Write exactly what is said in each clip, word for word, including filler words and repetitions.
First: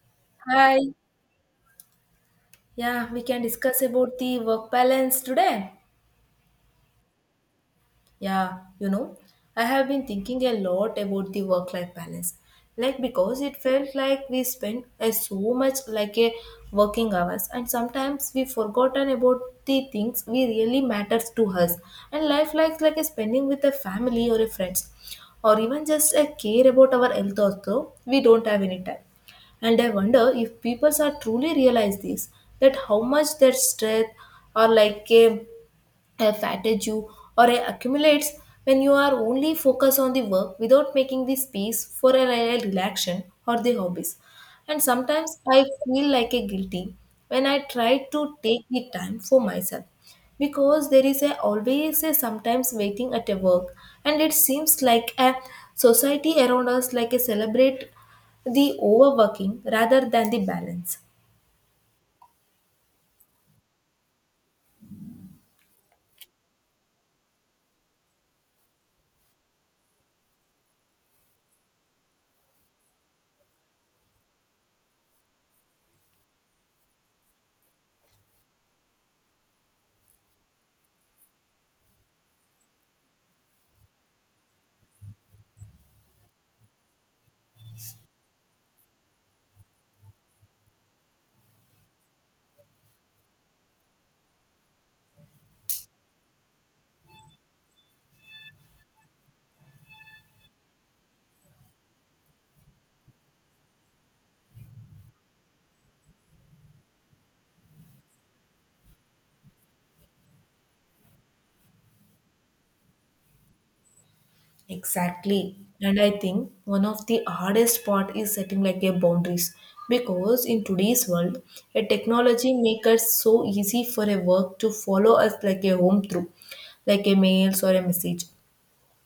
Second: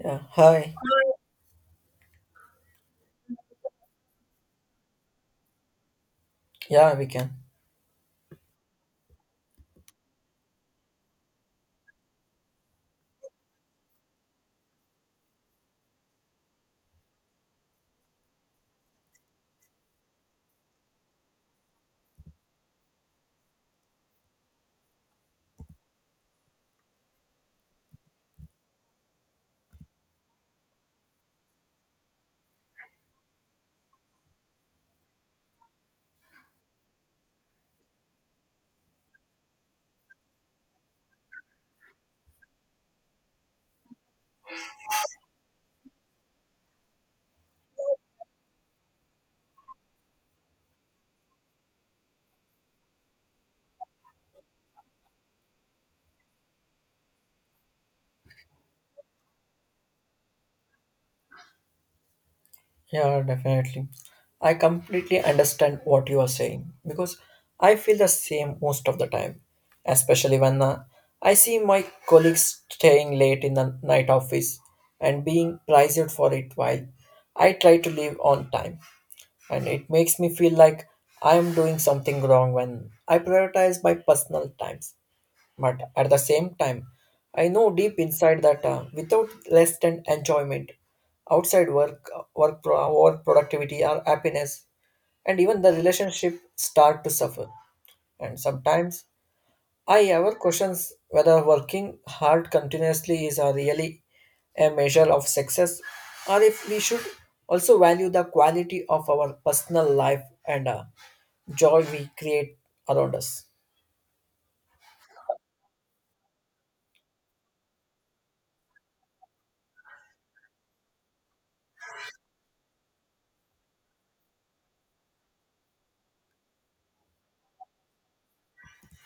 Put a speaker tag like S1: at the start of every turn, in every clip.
S1: Yeah, hi.
S2: Hi. Yeah, we can discuss about the work balance today.
S1: Yeah, we can.
S2: Yeah, you know, I have been thinking a lot about the work life balance. Like, because it felt like we spent a so much like a working hours, and sometimes we forgotten about the things we really matters to us and life likes like a spending with a family or a friends or even just a care about our health. Also, we don't have any time, and I wonder if people are truly realize this, that how much their strength or like a uh, fatigue you, or it accumulates when you are only focused on the work without making the space for a real relaxation or the hobbies. And sometimes I feel like a guilty when I try to take the time for myself, because there is a always a sometimes waiting at a work, and it seems like a society around us like a celebrate the overworking rather than the balance.
S1: Yeah, definitely. I completely understand what you are saying because I feel the same most of the time, especially when uh, I see my colleagues staying late in the night office and being praised for it while I try to leave on time. And it makes me feel like I am doing something wrong when I prioritize my personal times. But at the same time, I know deep inside that uh, without rest and enjoyment, outside work, work, pro- work productivity, or happiness, and even the relationship start to suffer. And sometimes I ever questions whether working hard continuously is a really a measure of success, or if we should also value the quality of our personal life and uh, joy we create around us.
S2: Exactly. And I think one of the hardest part is setting like a boundaries, because in today's world, a technology makes it so easy for a work to follow us like a home through, like a mails or a message.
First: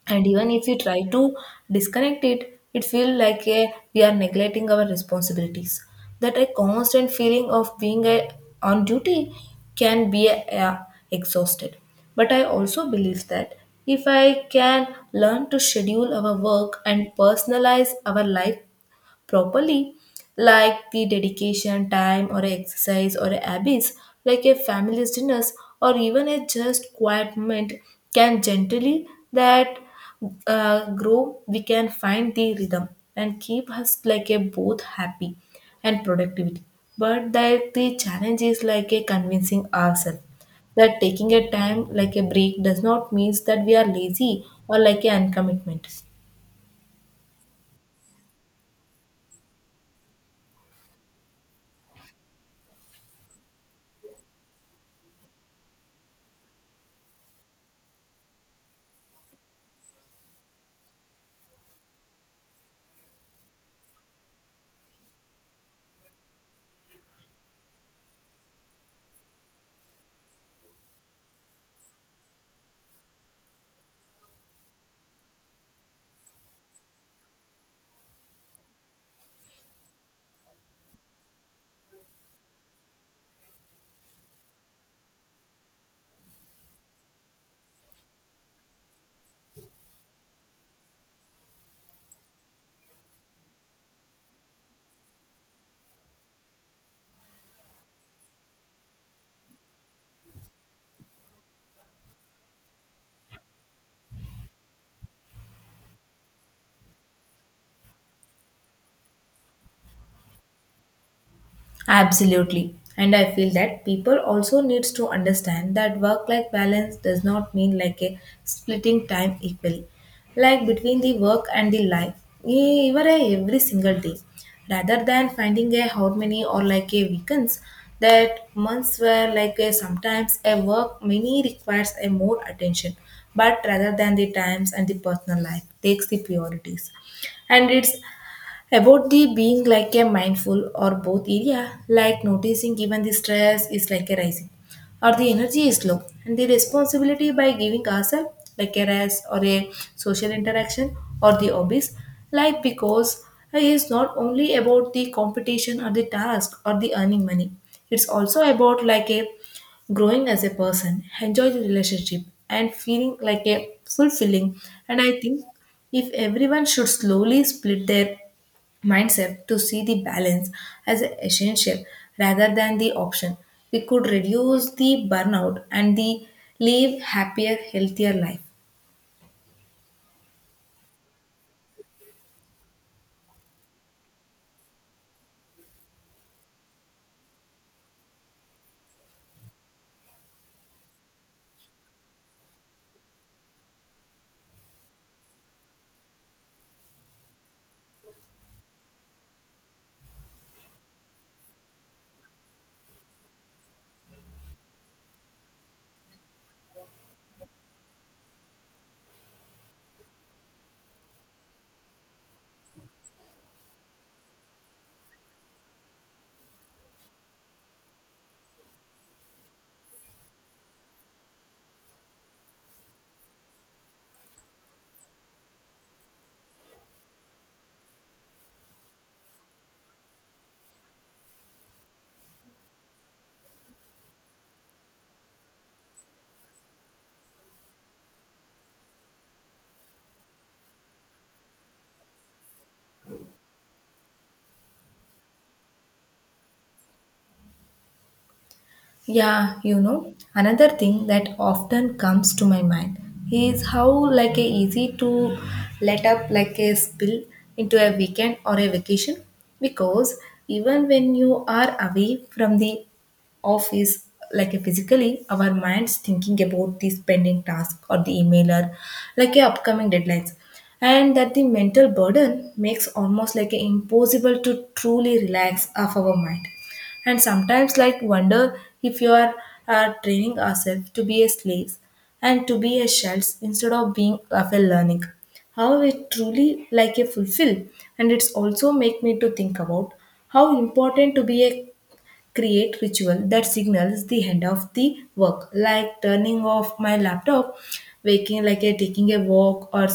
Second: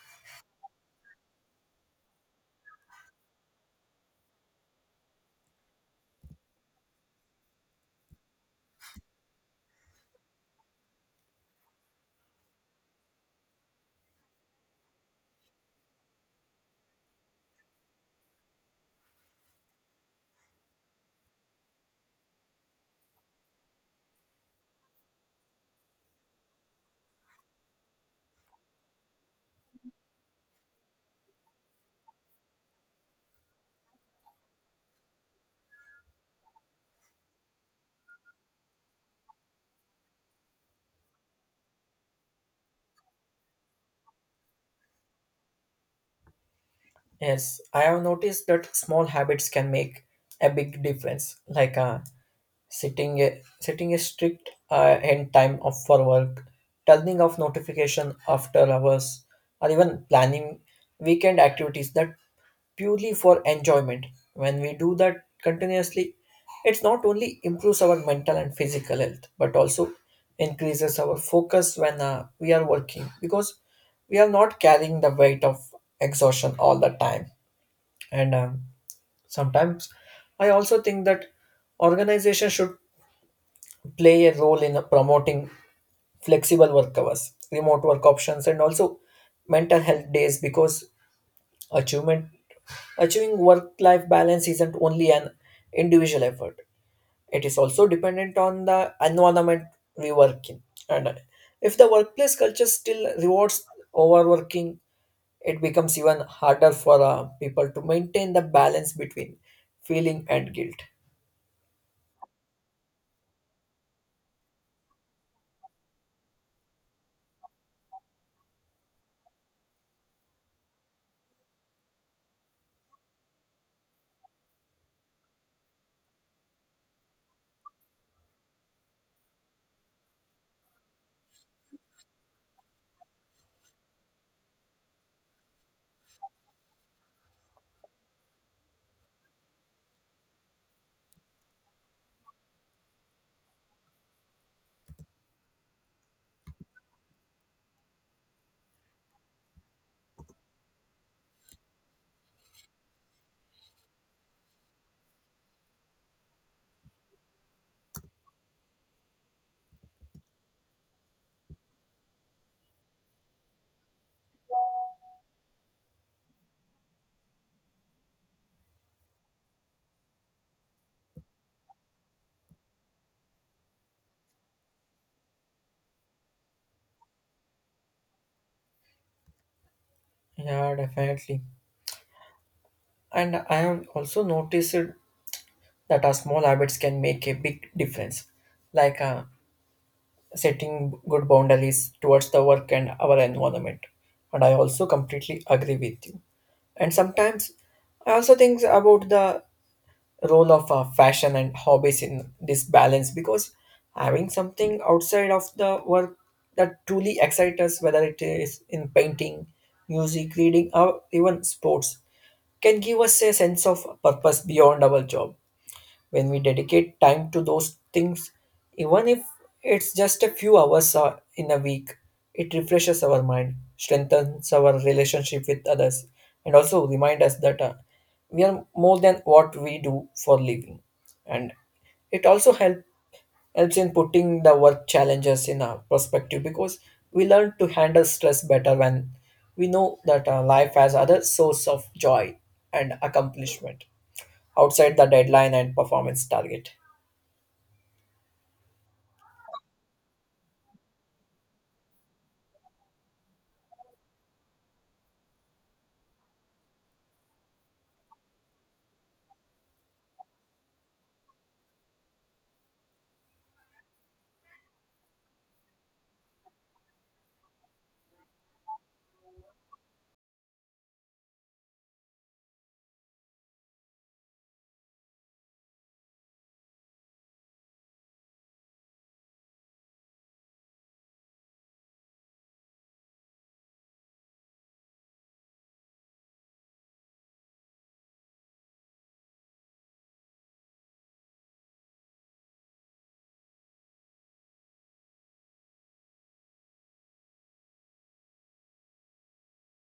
S2: And even if we try to disconnect it, it feels like a, we are neglecting our responsibilities, that a constant feeling of being a, on duty can be uh, exhausted. But I also believe that if I can learn to schedule our work and personalize our life properly, like the dedication, time, or exercise, or habits, like a family's dinners, or even a just quiet moment, can gently that uh, grow. We can find the rhythm and keep us like a both happy and productivity. But that the challenge is like a convincing ourselves that taking a time like a break does not mean that we are lazy or like a uncommitment.
S1: Yes, I have noticed that small habits can make a big difference, like uh, setting a setting a strict uh, end time of for work, turning off notification after hours, or even planning weekend activities that purely for enjoyment. When we do that continuously, it's not only improves our mental and physical health, but also increases our focus when uh, we are working because we are not carrying the weight of exhaustion all the time. And um, sometimes I also think that organizations should play a role in promoting flexible work hours, remote work options, and also mental health days because achievement achieving work life balance isn't only an individual effort. It is also dependent on the environment we work in. And if the workplace culture still rewards overworking, it becomes even harder for uh, people to maintain the balance between feeling and guilt.
S2: Absolutely. And I feel that people also needs to understand that work-life balance does not mean like a splitting time equally, like between the work and the life, e- even a every single day, rather than finding a how many or like a weekends that months where like a sometimes a work many requires a more attention, but rather than the times and the personal life takes the priorities. And it's about the being like a mindful or both area, like noticing even the stress is like a rising or the energy is low, and the responsibility by giving ourselves like a rest or a social interaction or the hobbies. Like, because it is not only about the competition or the task or the earning money, it's also about like a growing as a person, enjoy the relationship and feeling like a fulfilling. And I think if everyone should slowly split their mindset to see the balance as essential rather than the option. We could reduce the burnout and the live happier, healthier life.
S1: Yeah, definitely. And I have also noticed that our small habits can make a big difference, like uh, setting good boundaries towards the work and our environment. And I also completely agree with you. And sometimes I also think about the role of uh, fashion and hobbies in this balance because having something outside of the work that truly excites us, whether it is in painting, music, reading, or even sports, can give us a sense of purpose beyond our job when we dedicate time to those things, even if it's just a few hours uh, in a week, it refreshes our mind, strengthens our relationship with others, and also remind us that uh, we are more than what we do for living. And it also help, helps in putting the work challenges in our perspective because we learn to handle stress better when we know that uh, life has other source of joy and accomplishment outside the deadline and performance target.
S2: Yeah, you know, another thing that often comes to my mind is how like a easy to let up like a spill into a weekend or a vacation, because even when you are away from the office like a physically, our minds thinking about the pending task or the email or like a upcoming deadlines, and that the mental burden makes almost like a impossible to truly relax off our mind. And sometimes like wonder if you are uh, training ourselves to be a slaves and to be a shells instead of being of a learning how it truly like a fulfill. And it's also make me to think about how important to be a create ritual that signals the end of the work, like turning off my laptop, waking like a taking a walk, or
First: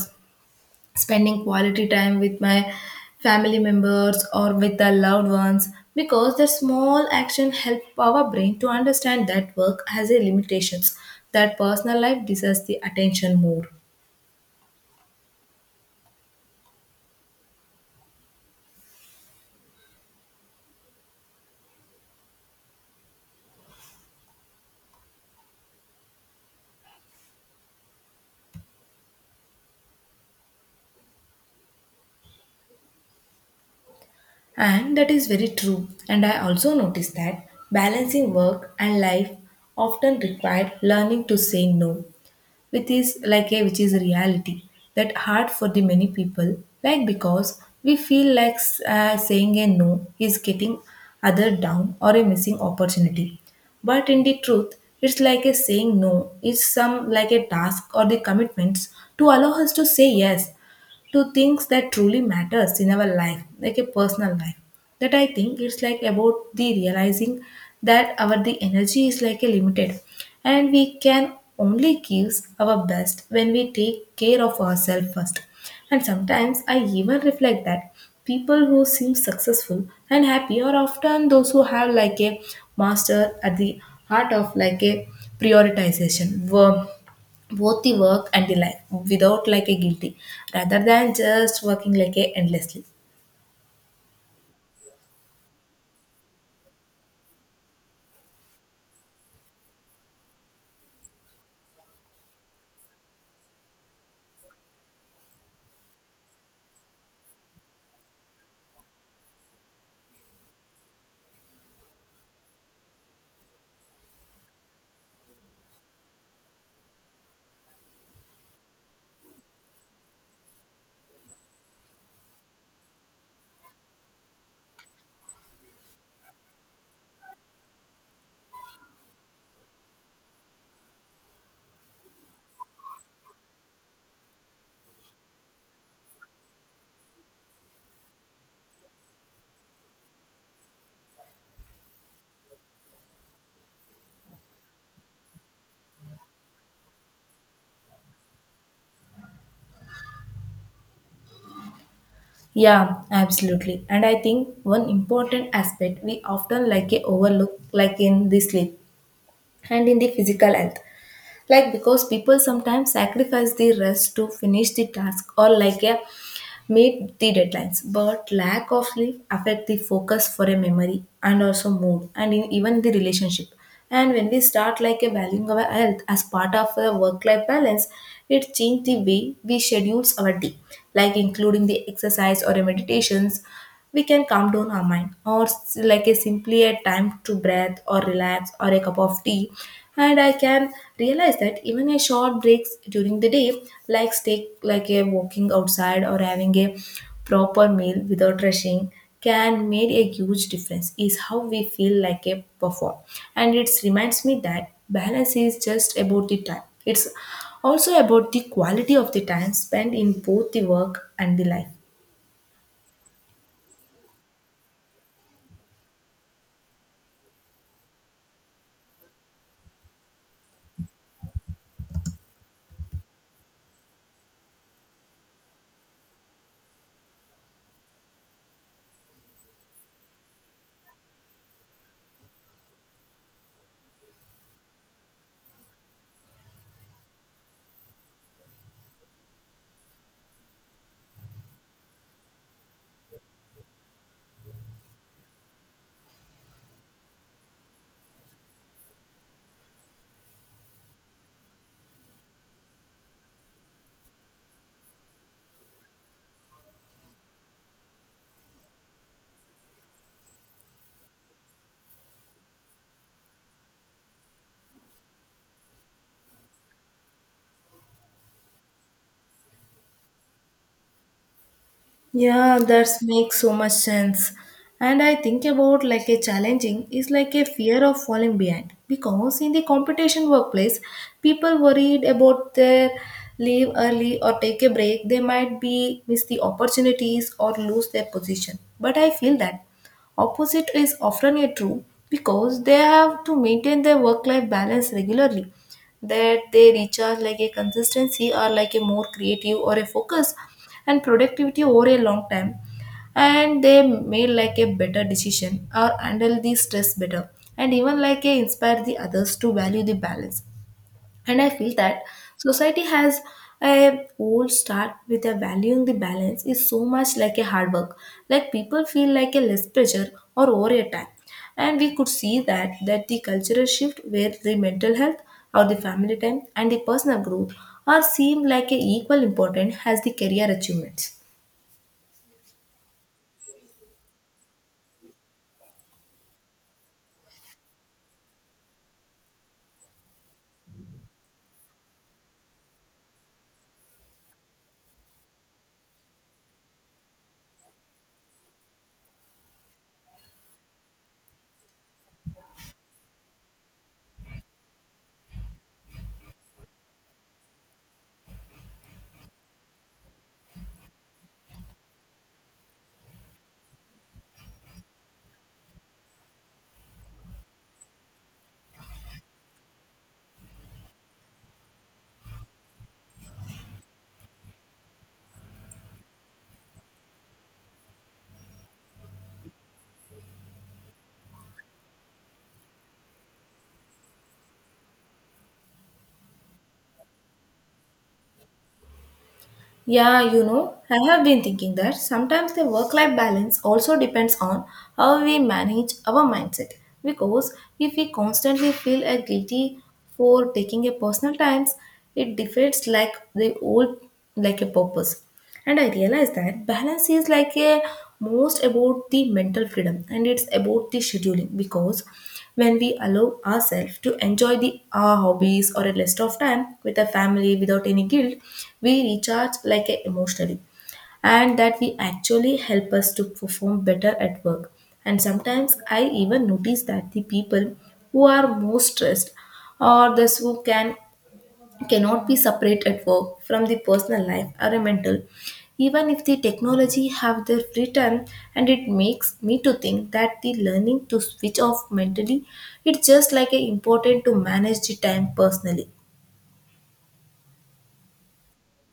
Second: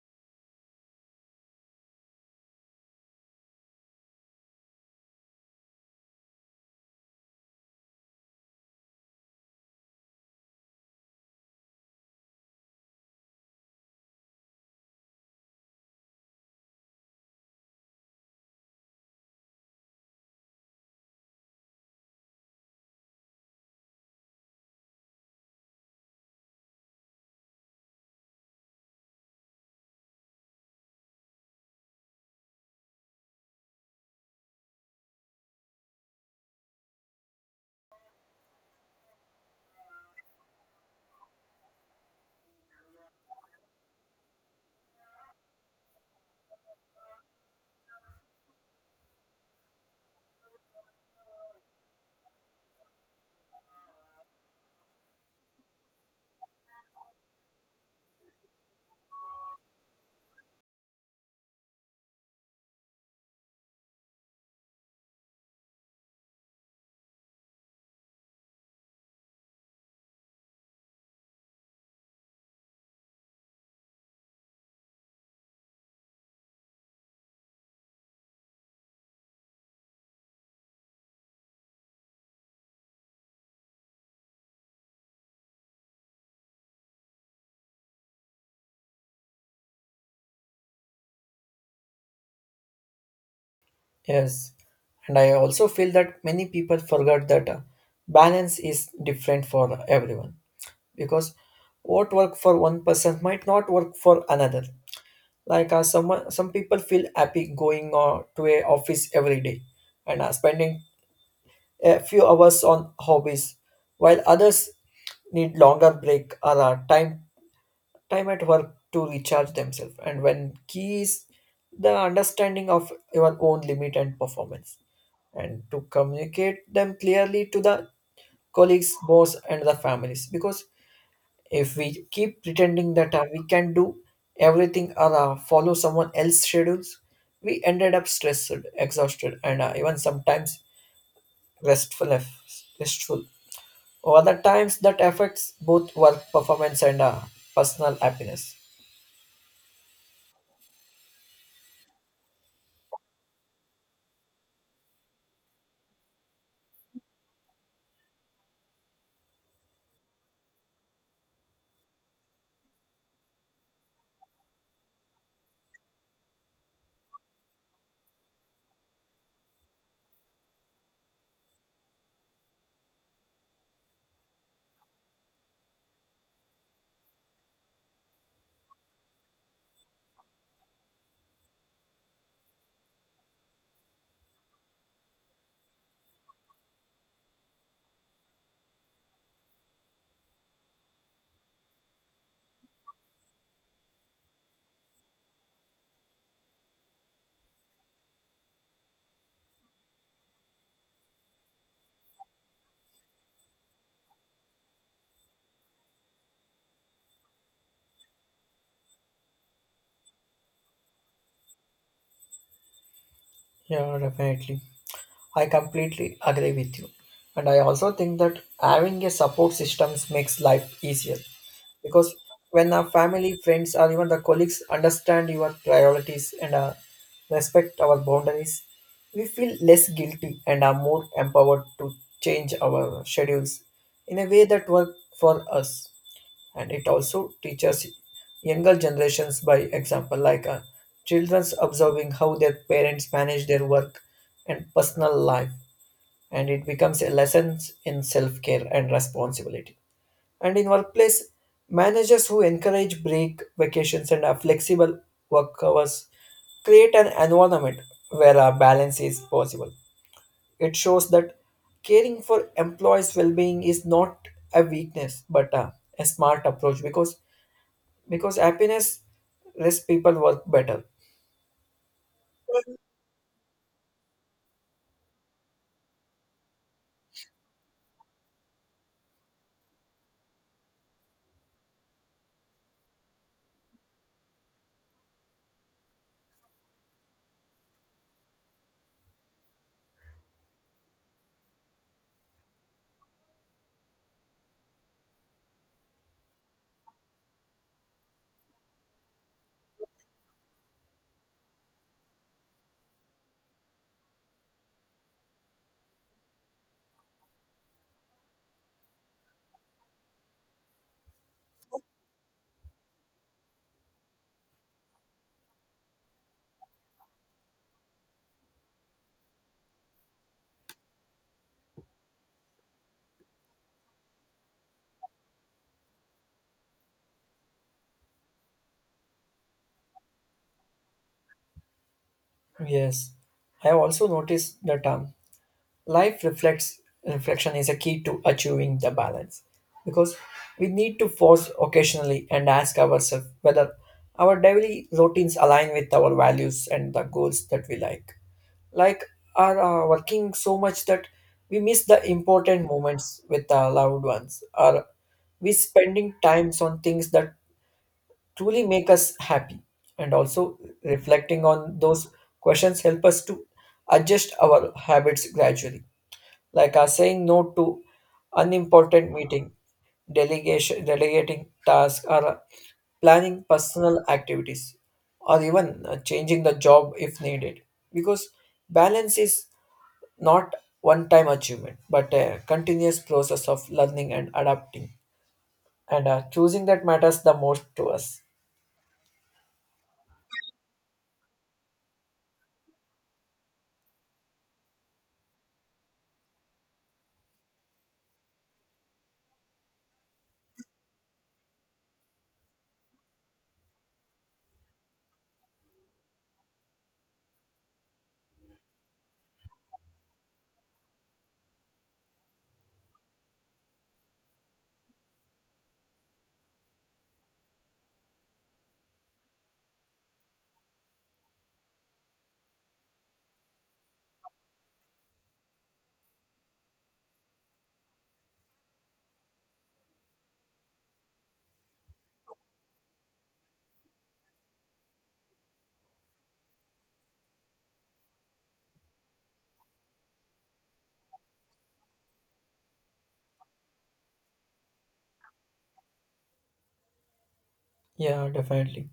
S2: spending quality time with my family members or with the loved ones, because the small action help our brain to understand that work has a limitations, that personal life deserves the attention more. And that is very true. And I also noticed that balancing work and life often required learning to say no, which is like a which is a reality that hard for the many people, like because we feel like uh, saying a no is getting other down or a missing opportunity. But in the truth, it's like a saying no is some like a task or the commitments to allow us to say yes to things that truly matters in our life like a personal life. That I think it's like about the realizing that our the energy is like a limited, and we can only give our best when we take care of ourselves first. And sometimes I even reflect that people who seem successful and happy are often those who have like a master at the heart of like a prioritization worm both the work and the life without like a guilty rather than just working like a endlessly.
S1: Yes, and I also feel that many people forget that uh, balance is different for everyone because what work for one person might not work for another. Like uh, someone, some people feel happy going uh, to a office every day and uh, spending a few hours on hobbies, while others need longer break or uh, time time at work to recharge themselves. And when key is the understanding of your own limit and performance and to communicate them clearly to the colleagues, boss, and the families. Because if we keep pretending that uh, we can do everything or uh, follow someone else's schedules, we ended up stressed, exhausted, and uh, even sometimes restful. Restful. Over the times that affects both work performance and uh, personal happiness.
S2: Yeah, absolutely. And I think one important aspect we often like a overlook like in the sleep and in the physical health, like because people sometimes sacrifice the rest to finish the task or like a meet the deadlines. But lack of sleep affect the focus for a memory and also mood and in, even the relationship. And when we start like a valuing our health as part of a work-life balance, it change the way we schedules our day, like including the exercise or a meditations. We can calm down our mind or s- like a simply a time to breathe or relax or a cup of tea. And I can realize that even a short breaks during the day, like take like a walking outside or having a proper meal without rushing, can make a huge difference is how we feel like a perform. And it reminds me that balance is just about the time, it's also about the quality of the time spent in both the work and the life.
S1: Yeah, definitely. I completely agree with you. And I also think that having a support systems makes life easier because when our family, friends, or even the colleagues understand your priorities and uh, respect our boundaries, we feel less guilty and are more empowered to change our schedules in a way that works for us. And it also teaches younger generations by example like uh, children's observing how their parents manage their work and personal life, and it becomes a lesson in self-care and responsibility. And in workplace, managers who encourage break vacations and uh, flexible work hours create an environment where a balance is possible. It shows that caring for employees' well being is not a weakness but a, a smart approach because because happiness less people work better.
S2: Yeah, that makes so much sense. And I think about like a challenging is like a fear of falling behind, because in the competition workplace, people worried about their leave early or take a break. They might be miss the opportunities or lose their position. But I feel that opposite is often a true, because they have to maintain their work life balance regularly, that they recharge like a consistency or like a more creative or a focus and productivity over a long time, and they made like a better decision or handle the stress better and even like a inspire the others to value the balance. And I feel that society has a old start with a valuing the balance is so much like a hard work, like people feel like a less pressure or over a time, and we could see that that the cultural shift where the mental health or the family time and the personal growth are seen like a equal important as the career achievements.
S1: Yes, I have also noticed that um, life reflects reflection is a key to achieving the balance because we need to pause occasionally and ask ourselves whether our daily routines align with our values and the goals that we like. Like are uh, working so much that we miss the important moments with our loved ones, or we spending times on things that truly make us happy. And also reflecting on those questions help us to adjust our habits gradually, like our saying no to unimportant meeting, delegation delegating tasks, or planning personal activities, or even uh, changing the job if needed, because balance is not one time achievement but a continuous process of learning and adapting and uh, choosing that matters the most to us.
S2: Yeah, you know, I have been thinking that sometimes the work life balance also depends on how we manage our mindset. Because if we constantly feel a guilty for taking a personal times, it defeats like the old like a purpose. And I realized that balance is like a most about the mental freedom, and it's about the scheduling, because when we allow ourselves to enjoy the our hobbies or a rest of time with a family without any guilt, we recharge like a emotionally, and that we actually help us to perform better at work. And sometimes I even notice that the people who are most stressed, or those who can cannot be separate at work from the personal life or a mental even if the technology have their free time. And it makes me to think that the learning to switch off mentally, it's just like a important to manage the time personally.
S1: Yeah, definitely.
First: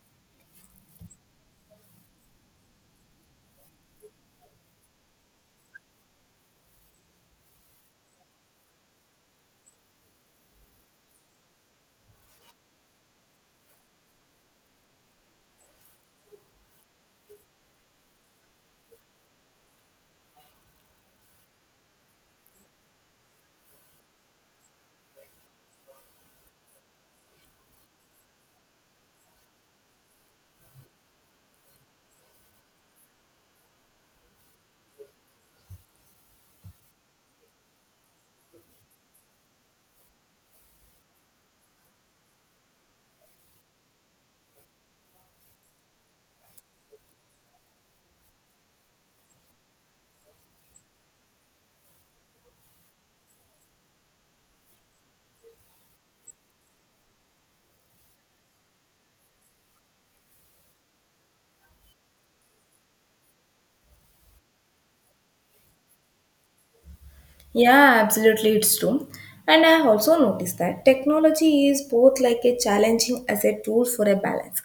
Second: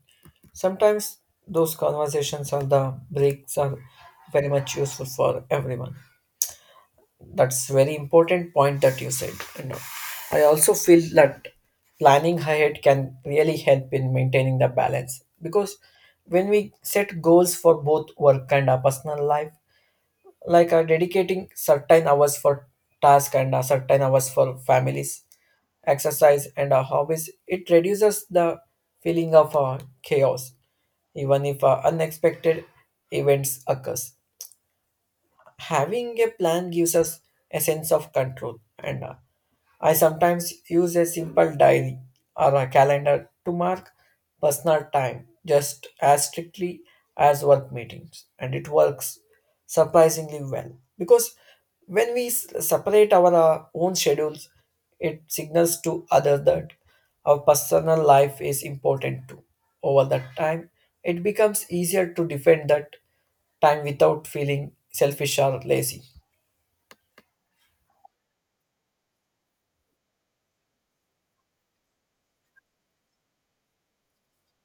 S1: Sometimes those conversations or the breaks are very much useful for everyone. That's very important point that you said. You know, I also feel that planning ahead can really help in maintaining the balance because when we set goals for both work and our personal life, like uh, dedicating certain hours for task and uh, certain hours for families, exercise and uh, hobbies, it reduces the feeling of uh, chaos even if uh, unexpected events occurs. Having a plan gives us a sense of control, and uh, I sometimes use a simple diary or a calendar to mark personal time just as strictly as work meetings, and it works surprisingly well because when we s- separate our uh, own schedules, it signals to others that our personal life is important too. Over that time, it becomes easier to defend that time without feeling selfish or lazy.
S2: Yeah, absolutely, it's true. And I have also noticed that technology is both like a challenging as a tool for a balance.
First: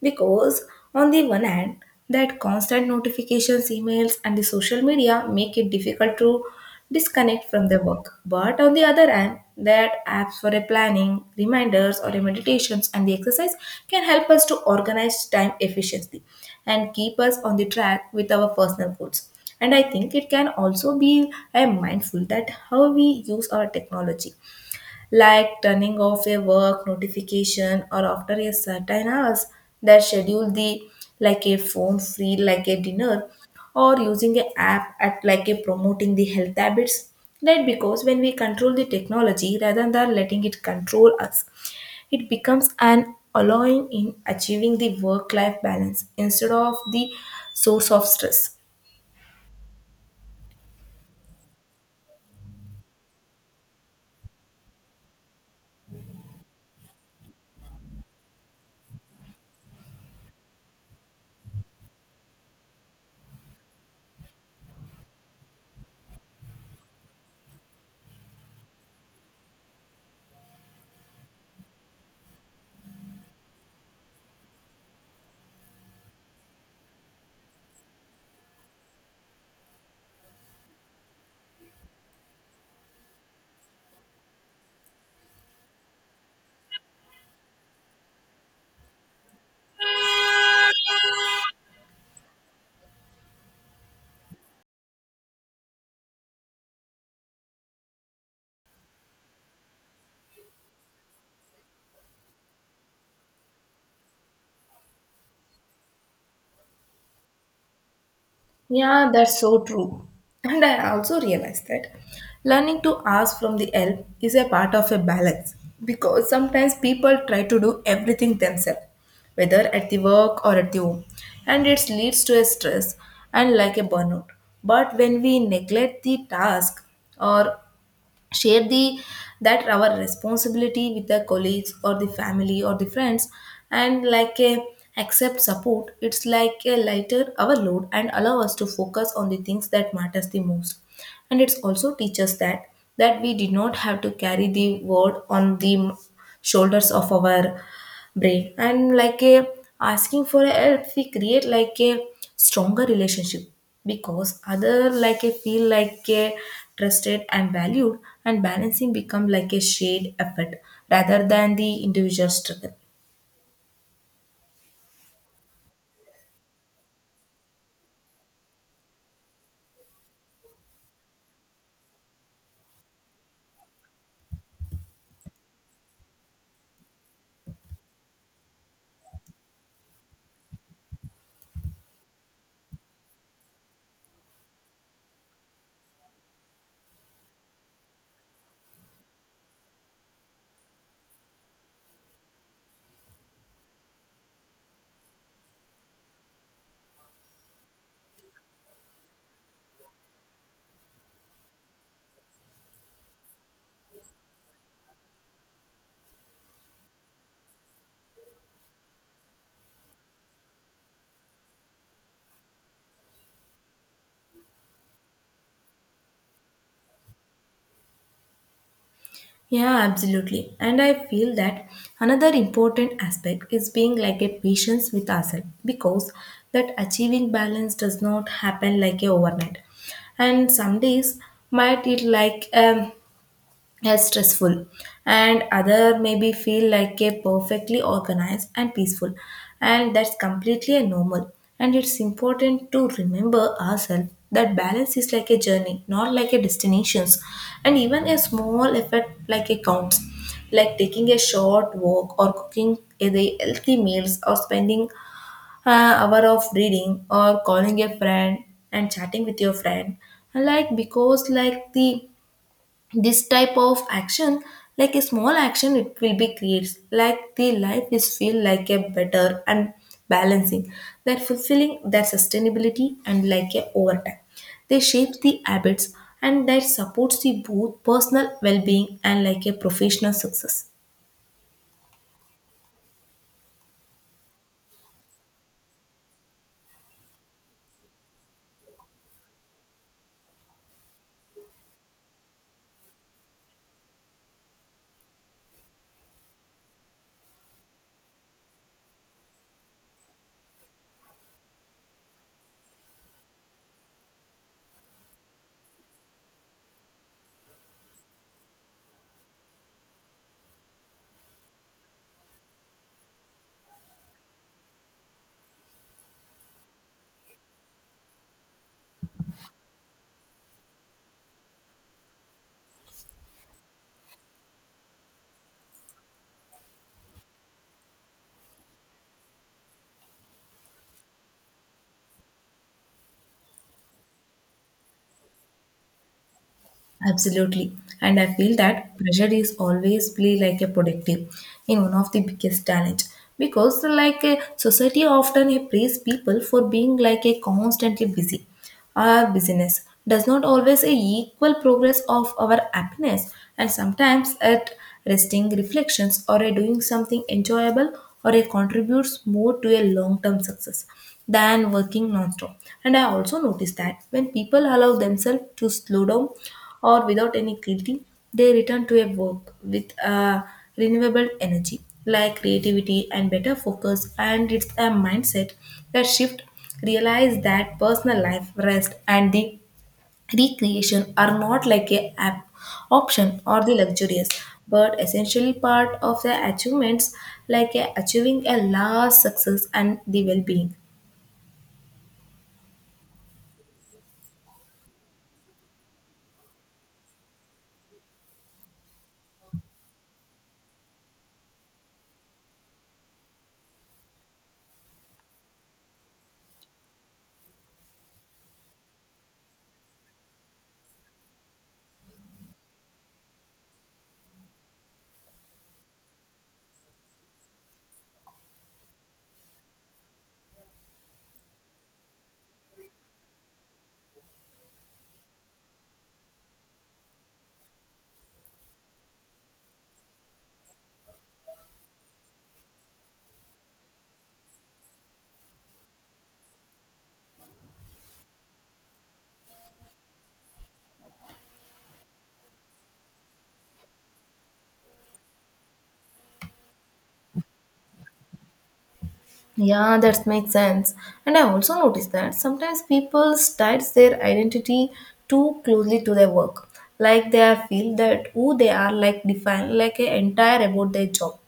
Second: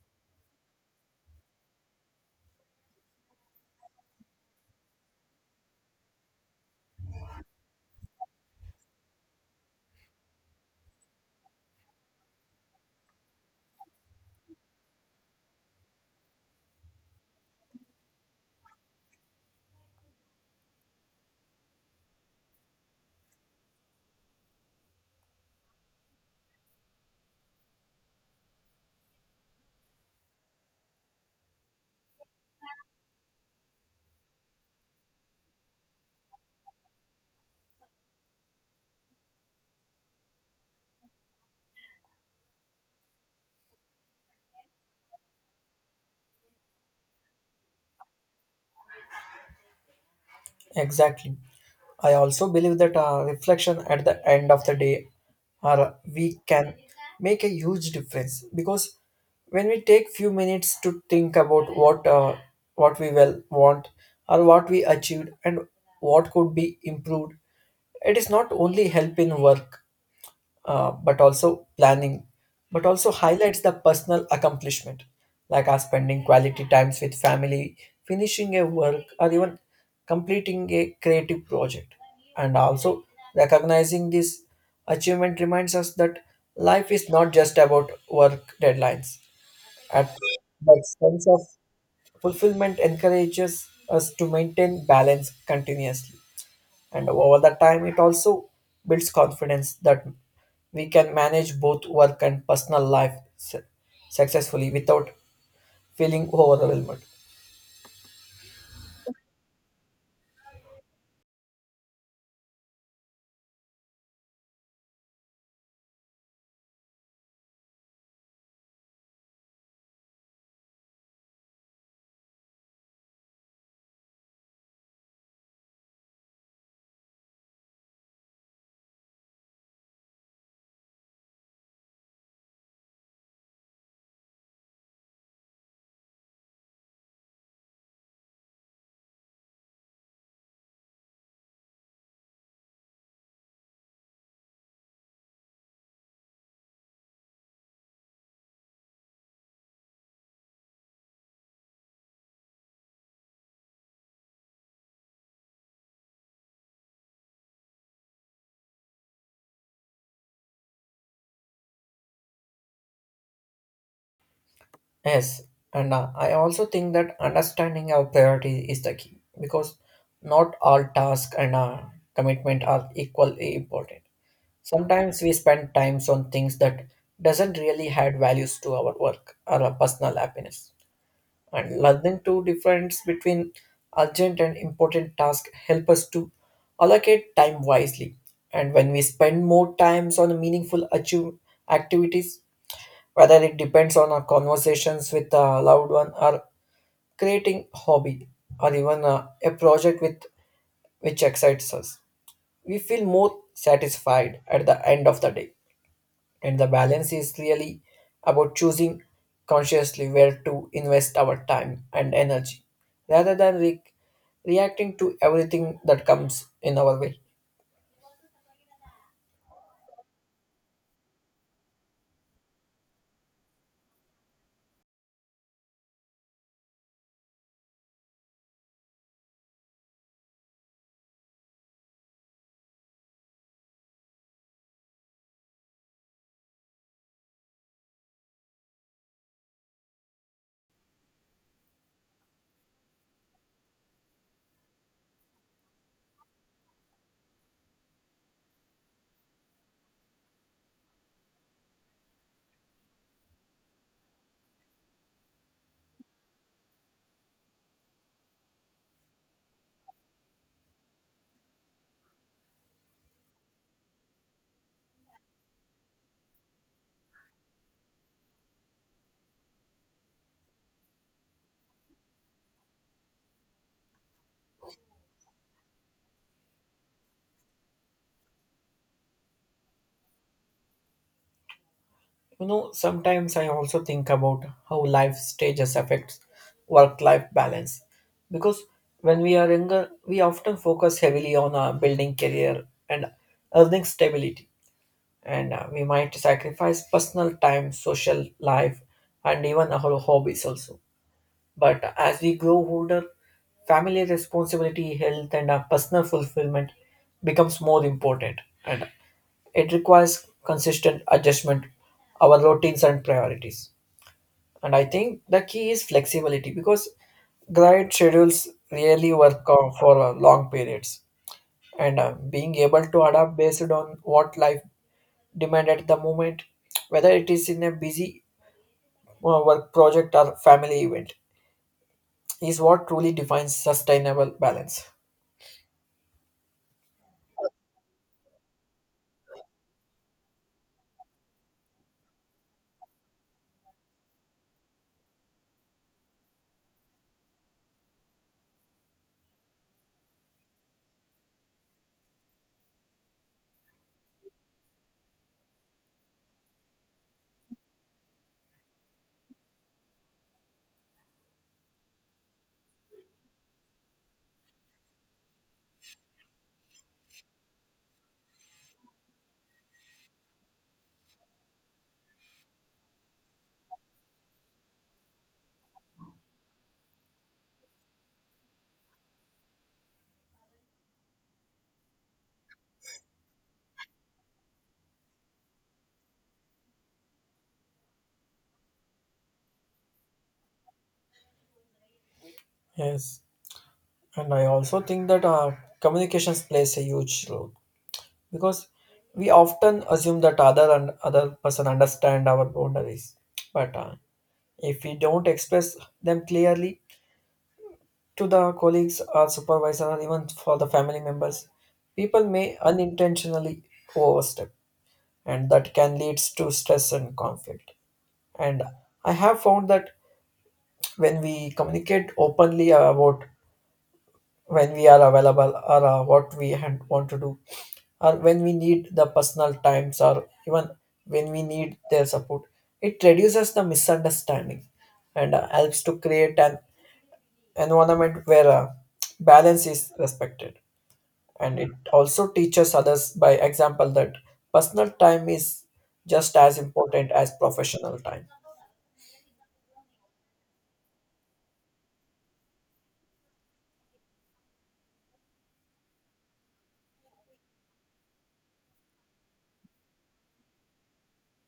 S2: Because, on the one hand, that constant notifications, emails, and the social media make it difficult to disconnect from the work. But on the other hand, that apps for a planning, reminders, or a meditations and the exercise can help us to organize time efficiently and keep us on the track with our personal goals. And I think it can also be a mindful that how we use our technology, like turning off a work notification or after a certain hours, that schedule the like a phone free like a dinner or using a app at like a promoting the health habits, right? Because when we control the technology rather than letting it control us, it becomes an allowing in achieving the work life balance instead of the source of stress.
S1: Exactly. I also believe that uh, reflection at the end of the day or we can make a huge difference because when we take few minutes to think about what uh, what we well want or what we achieved and what could be improved, it is not only help in work uh, but also planning, but also highlights the personal accomplishment, like us spending quality times with family, finishing a work, or even completing a creative project. And also recognizing this achievement reminds us that life is not just about work deadlines. At the sense of fulfillment encourages us to maintain balance continuously, and over the time it also builds confidence that we can manage both work and personal life su- successfully without feeling overwhelmed.
S2: Yeah, that's so true. And I also realized that learning to ask from the help is a part of a balance because sometimes people try to do everything themselves, whether at the work or at the home, and it leads to a stress and like a burnout. But when we neglect the task or share the that our responsibility with the colleagues or the family or the friends and like a accept support, it's like a lighter our load and allow us to focus on the things that matters the most. And it's also teaches that that we did not have to carry the world on the shoulders of our brain, and like a asking for a help, we create like a stronger relationship because other like a feel like a trusted and valued, and balancing become like a shared effort rather than the individual struggle.
S1: Yes, and uh, I also think that understanding our priority is the key because not all tasks and uh, commitment are equally important. Sometimes we spend times on things that doesn't really add values to our work or our personal happiness, and learning to difference between urgent and important tasks help us to allocate time wisely. And when we spend more times on meaningful achieve activities, whether it depends on our conversations with a loved one, or creating hobby, or even a, a project with which excites us, we feel more satisfied at the end of the day. And the balance is really about choosing consciously where to invest our time and energy rather than re- reacting to everything that comes in our way.
S2: Yeah, absolutely. And I feel that another important aspect is being like a patience with ourselves because that achieving balance does not happen like a overnight. And some days might it like um, as stressful and other maybe feel like a perfectly organized and peaceful, and that's completely a normal. And it's important to remember ourselves that balance is like a journey, not like a destinations. And even a small effort like a counts, like taking a short walk or cooking a the healthy meals or spending an hour of reading or calling a friend and chatting with your friend, like because like the this type of action, like a small action, it will be creates like the life is feel like a better. And balancing that fulfilling their sustainability and like a overtime, they shape the habits and that supports the both personal well-being and like a professional success.
S1: You know, sometimes I also think about how life stages affects work life balance because when we are younger, we often focus heavily on uh, building career and earning stability, and uh, we might sacrifice personal time, social life, and even our hobbies also. But as we grow older, family responsibility, health, and our personal fulfillment becomes more important, and it requires consistent adjustment, our routines and priorities. And I think the key is flexibility because grind schedules really work out for uh, long periods, and uh, being able to adapt based on what life demand at the moment, whether it is in a busy uh, work project or family event, is what truly defines sustainable balance.
S2: Absolutely. And I feel that pressure is always play like a productive in one of the biggest challenge because like a society often praise people for being like a constantly busy. Our busyness does not always a equal progress of our happiness. And sometimes at resting reflections or a doing something enjoyable or a contributes more to a long-term success than working non-stop. And I also noticed that when people allow themselves to slow down or without any guilty, they return to a work with uh, renewable energy like creativity and better focus. And it's a mindset that shift realize that personal life, rest, and the recreation are not like a app option or the luxurious, but essentially part of the achievements, like a achieving a large success and the well-being.
S1: Yes, and I also think that uh, communications plays a huge role because we often assume that other and other person understand our boundaries, but uh, if we don't express them clearly to the colleagues or supervisor or even for the family members, people may unintentionally overstep, and that can lead to stress and conflict. And I have found that when we communicate openly about when we are available or uh, what we had, want to do, or when we need the personal times, or even when we need their support, it reduces the misunderstanding and uh, helps to create an environment where uh, balance is respected. And it also teaches others by example that personal time is just as important as professional time.
S2: Yeah, that makes sense. And I also noticed that sometimes people ties their identity too closely to their work. Like they are feel that who they are like define like an entire about their job,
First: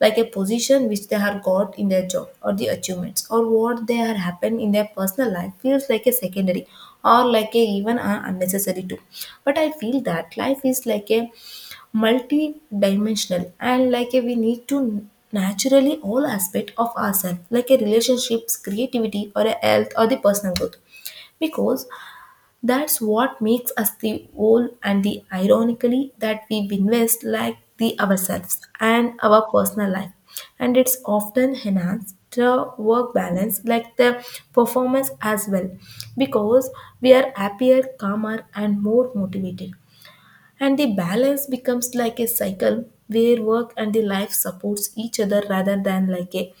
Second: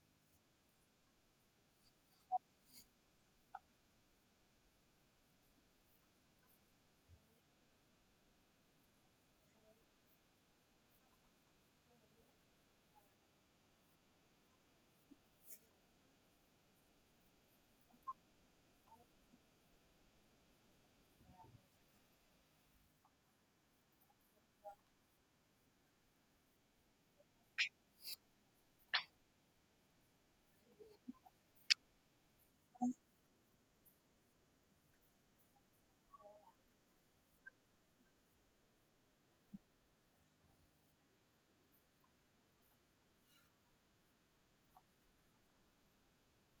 S2: like a position which they have got in their job or the achievements or what they have happened in their personal life feels like a secondary or like a even a unnecessary too. But I feel that life is like a multi-dimensional and like a, we need to naturally all aspect of ourselves like a relationships, creativity or a health or the personal growth, because that's what makes us the whole. And the ironically that we invest like the ourselves and our personal life. And it's often enhanced the work balance like the performance as well, because we are happier, calmer and more motivated. And the balance becomes like a cycle where work and the life supports each other rather than like a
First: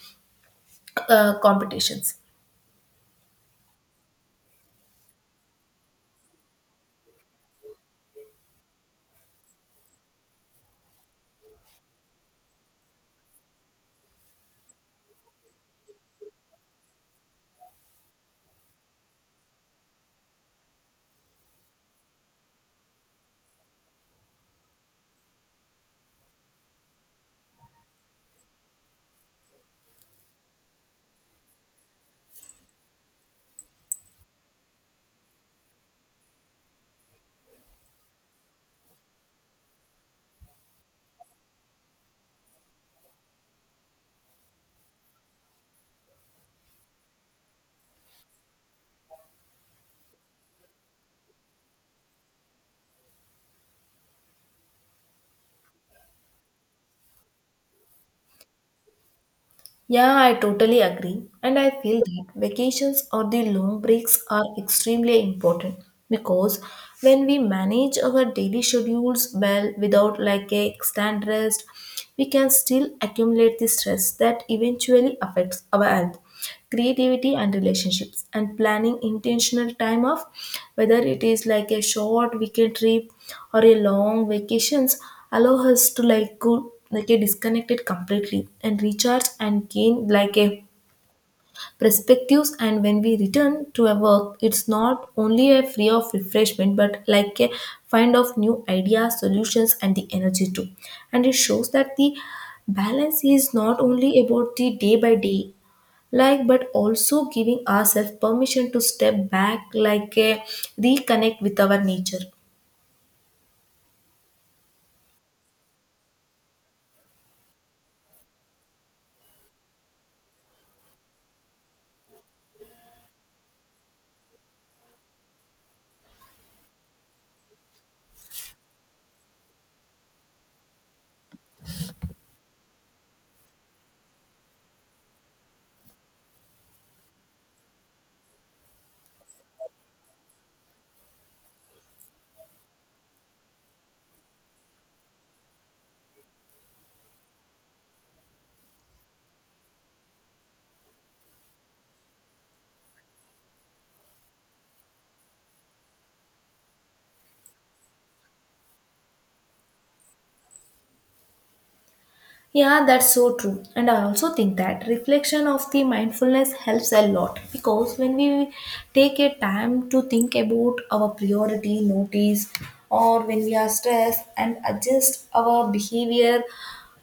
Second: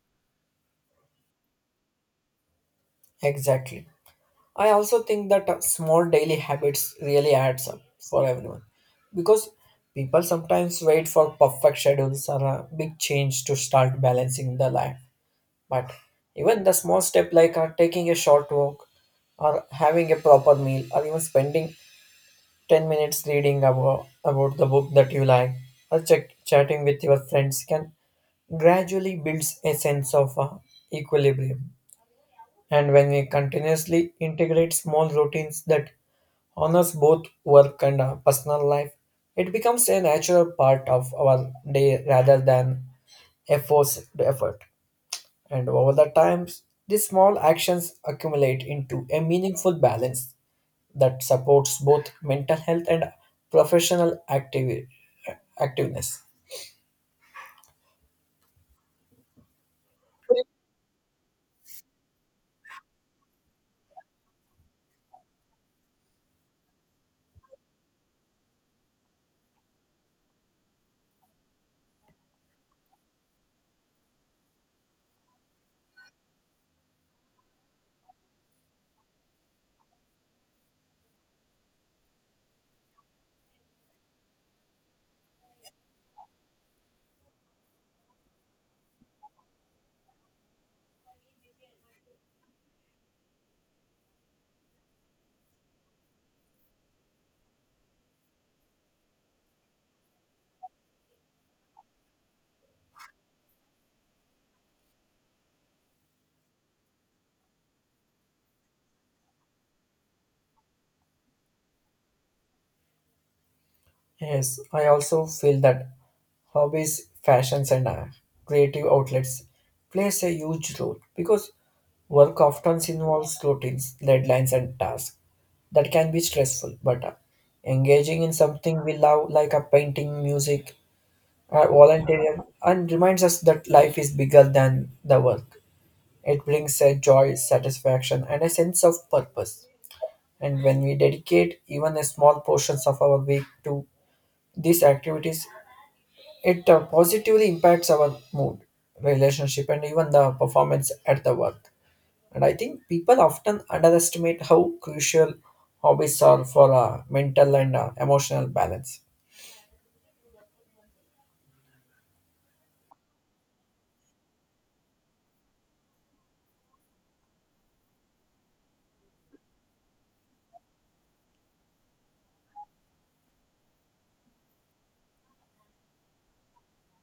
S2: uh, competitions.
S1: Exactly, I also think that uh, small daily habits really adds up for everyone because people sometimes wait for perfect schedules or a big change to start balancing the life. But even the small step like uh, taking a short walk or having a proper meal or even spending ten minutes reading about, about the book that you like or check, chatting with your friends can gradually builds a sense of uh, equilibrium. And when we continuously integrate small routines that honors both work and uh, personal life, it becomes a natural part of our day rather than a forced effort. And over the times, these small actions accumulate into a meaningful balance that supports both mental health and professional activi- activeness.
S2: Yeah, I totally agree. And I feel that vacations or the long breaks are extremely important because when we manage our daily schedules well without like a extended rest, we can still accumulate the stress that eventually affects our health, creativity and relationships. And planning intentional time off, whether it is like a short weekend trip or a long vacations, allow us to like go like a disconnected completely and recharge and gain like a perspectives. And when we return to a work, it's not only a free of refreshment but like a find of new ideas, solutions and the energy too. And it shows that the balance is not only about the day by day, like but also giving ourselves permission to step back like a reconnect with our nature.
S1: Yes, I also feel that hobbies, fashions, and uh, creative outlets plays a huge role because work often involves routines, deadlines, and tasks that can be stressful. But uh, engaging in something we love, like a painting, music, or volunteering, and reminds us that life is bigger than the work. It brings a joy, satisfaction, and a sense of purpose. And when we dedicate even a small portions of our week to these activities, it uh, positively impacts our mood, relationship, and even the performance at the work. And I think people often underestimate how crucial hobbies are for uh, mental and uh, emotional balance.
S2: Yeah, that's so true. And I also think that reflection of the mindfulness helps a lot because when we take a time to think about our priority notice or when we are stressed and adjust our behavior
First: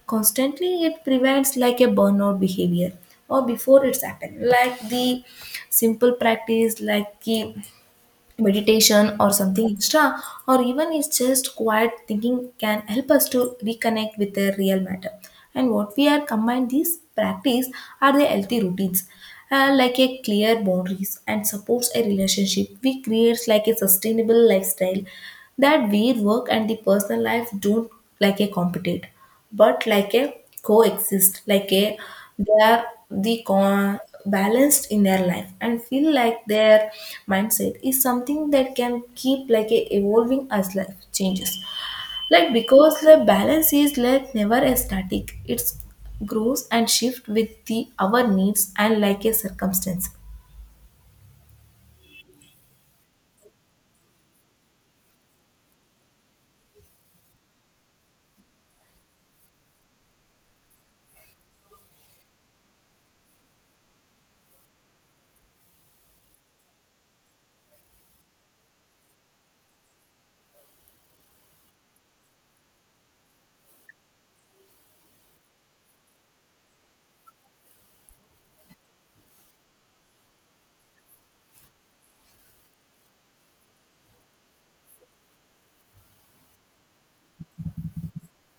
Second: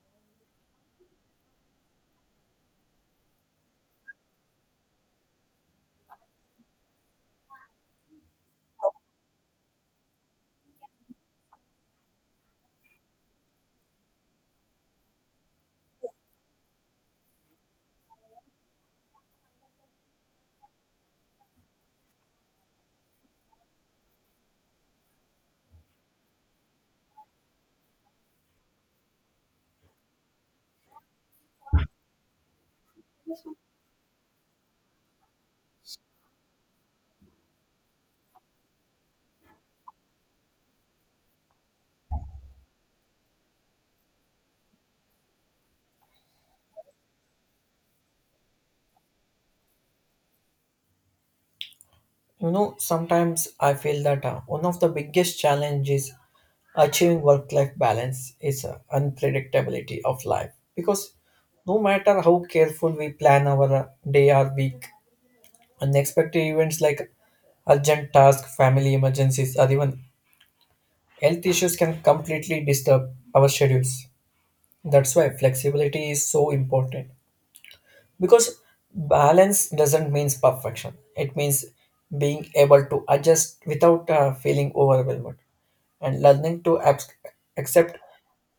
S2: constantly, it prevents like a burnout behavior or before it's happened. Like the simple practice like the meditation or something extra or even it's just quiet thinking can help us to reconnect with the real matter. And what we are combined these practice are the healthy routines, uh, like a clear boundaries and supports a relationship, we creates like a sustainable lifestyle that we work and the personal life don't like a competitive, but like a coexist like a they are the con- balanced in their life and feel like their mindset is something that can keep like a evolving as life changes, like because the balance is like never a static. It's grows and shift with the our needs and like a circumstance.
S1: You know, sometimes I feel that uh, one of the biggest challenges achieving work-life balance is uh, unpredictability of life because no matter how careful we plan our uh, day or week, unexpected events like urgent tasks, family emergencies, or even health issues can completely disturb our schedules. That's why flexibility is so important. Because balance doesn't mean perfection. It means being able to adjust without uh, feeling overwhelmed, and learning to abs- accept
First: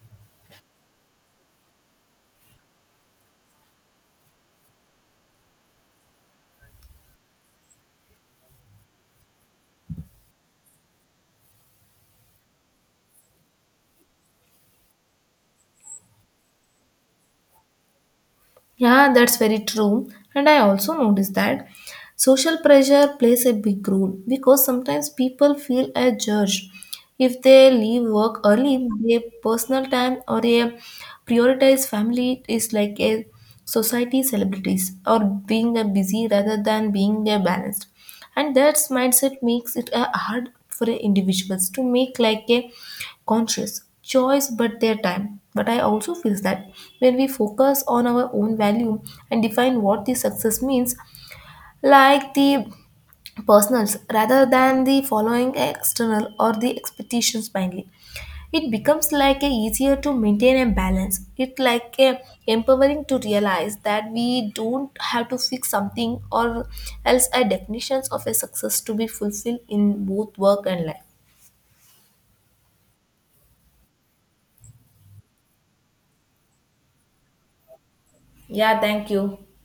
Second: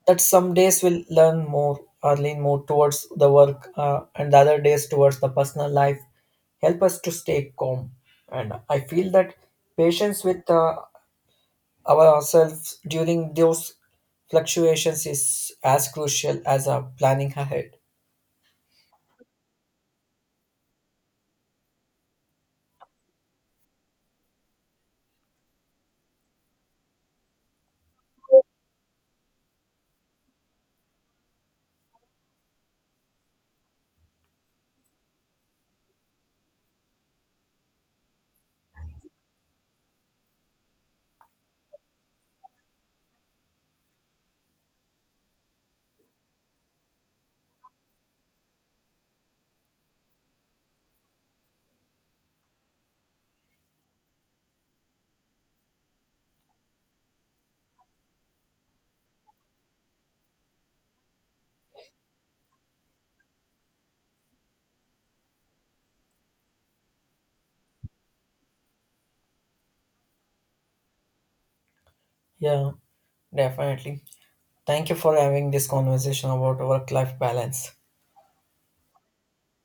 S1: that some days will learn more or lean more towards the work uh, and the other days towards the personal life help us to stay calm. And I feel that patience with uh, ourselves during those fluctuations is as crucial as our planning ahead.
S2: Yeah, that's very true. And I also noticed that social pressure plays a big role because sometimes people feel a judge. If they leave work early, their personal time or a prioritized family is like a society celebrities or being a busy rather than being a balanced, and that mindset makes it uh, hard for individuals to make like a conscious choice but their time. But I also feel that when we focus on our own value and define what the success means, like the personals rather than the following external or the expectations blindly, it becomes like a easier to maintain a balance. It like a empowering to realize that we don't have to fix something or else our definitions of a success to be fulfilled in both work and life.
S1: Yeah, definitely. Thank you for having this conversation about work life balance.
S2: Yeah, thank you.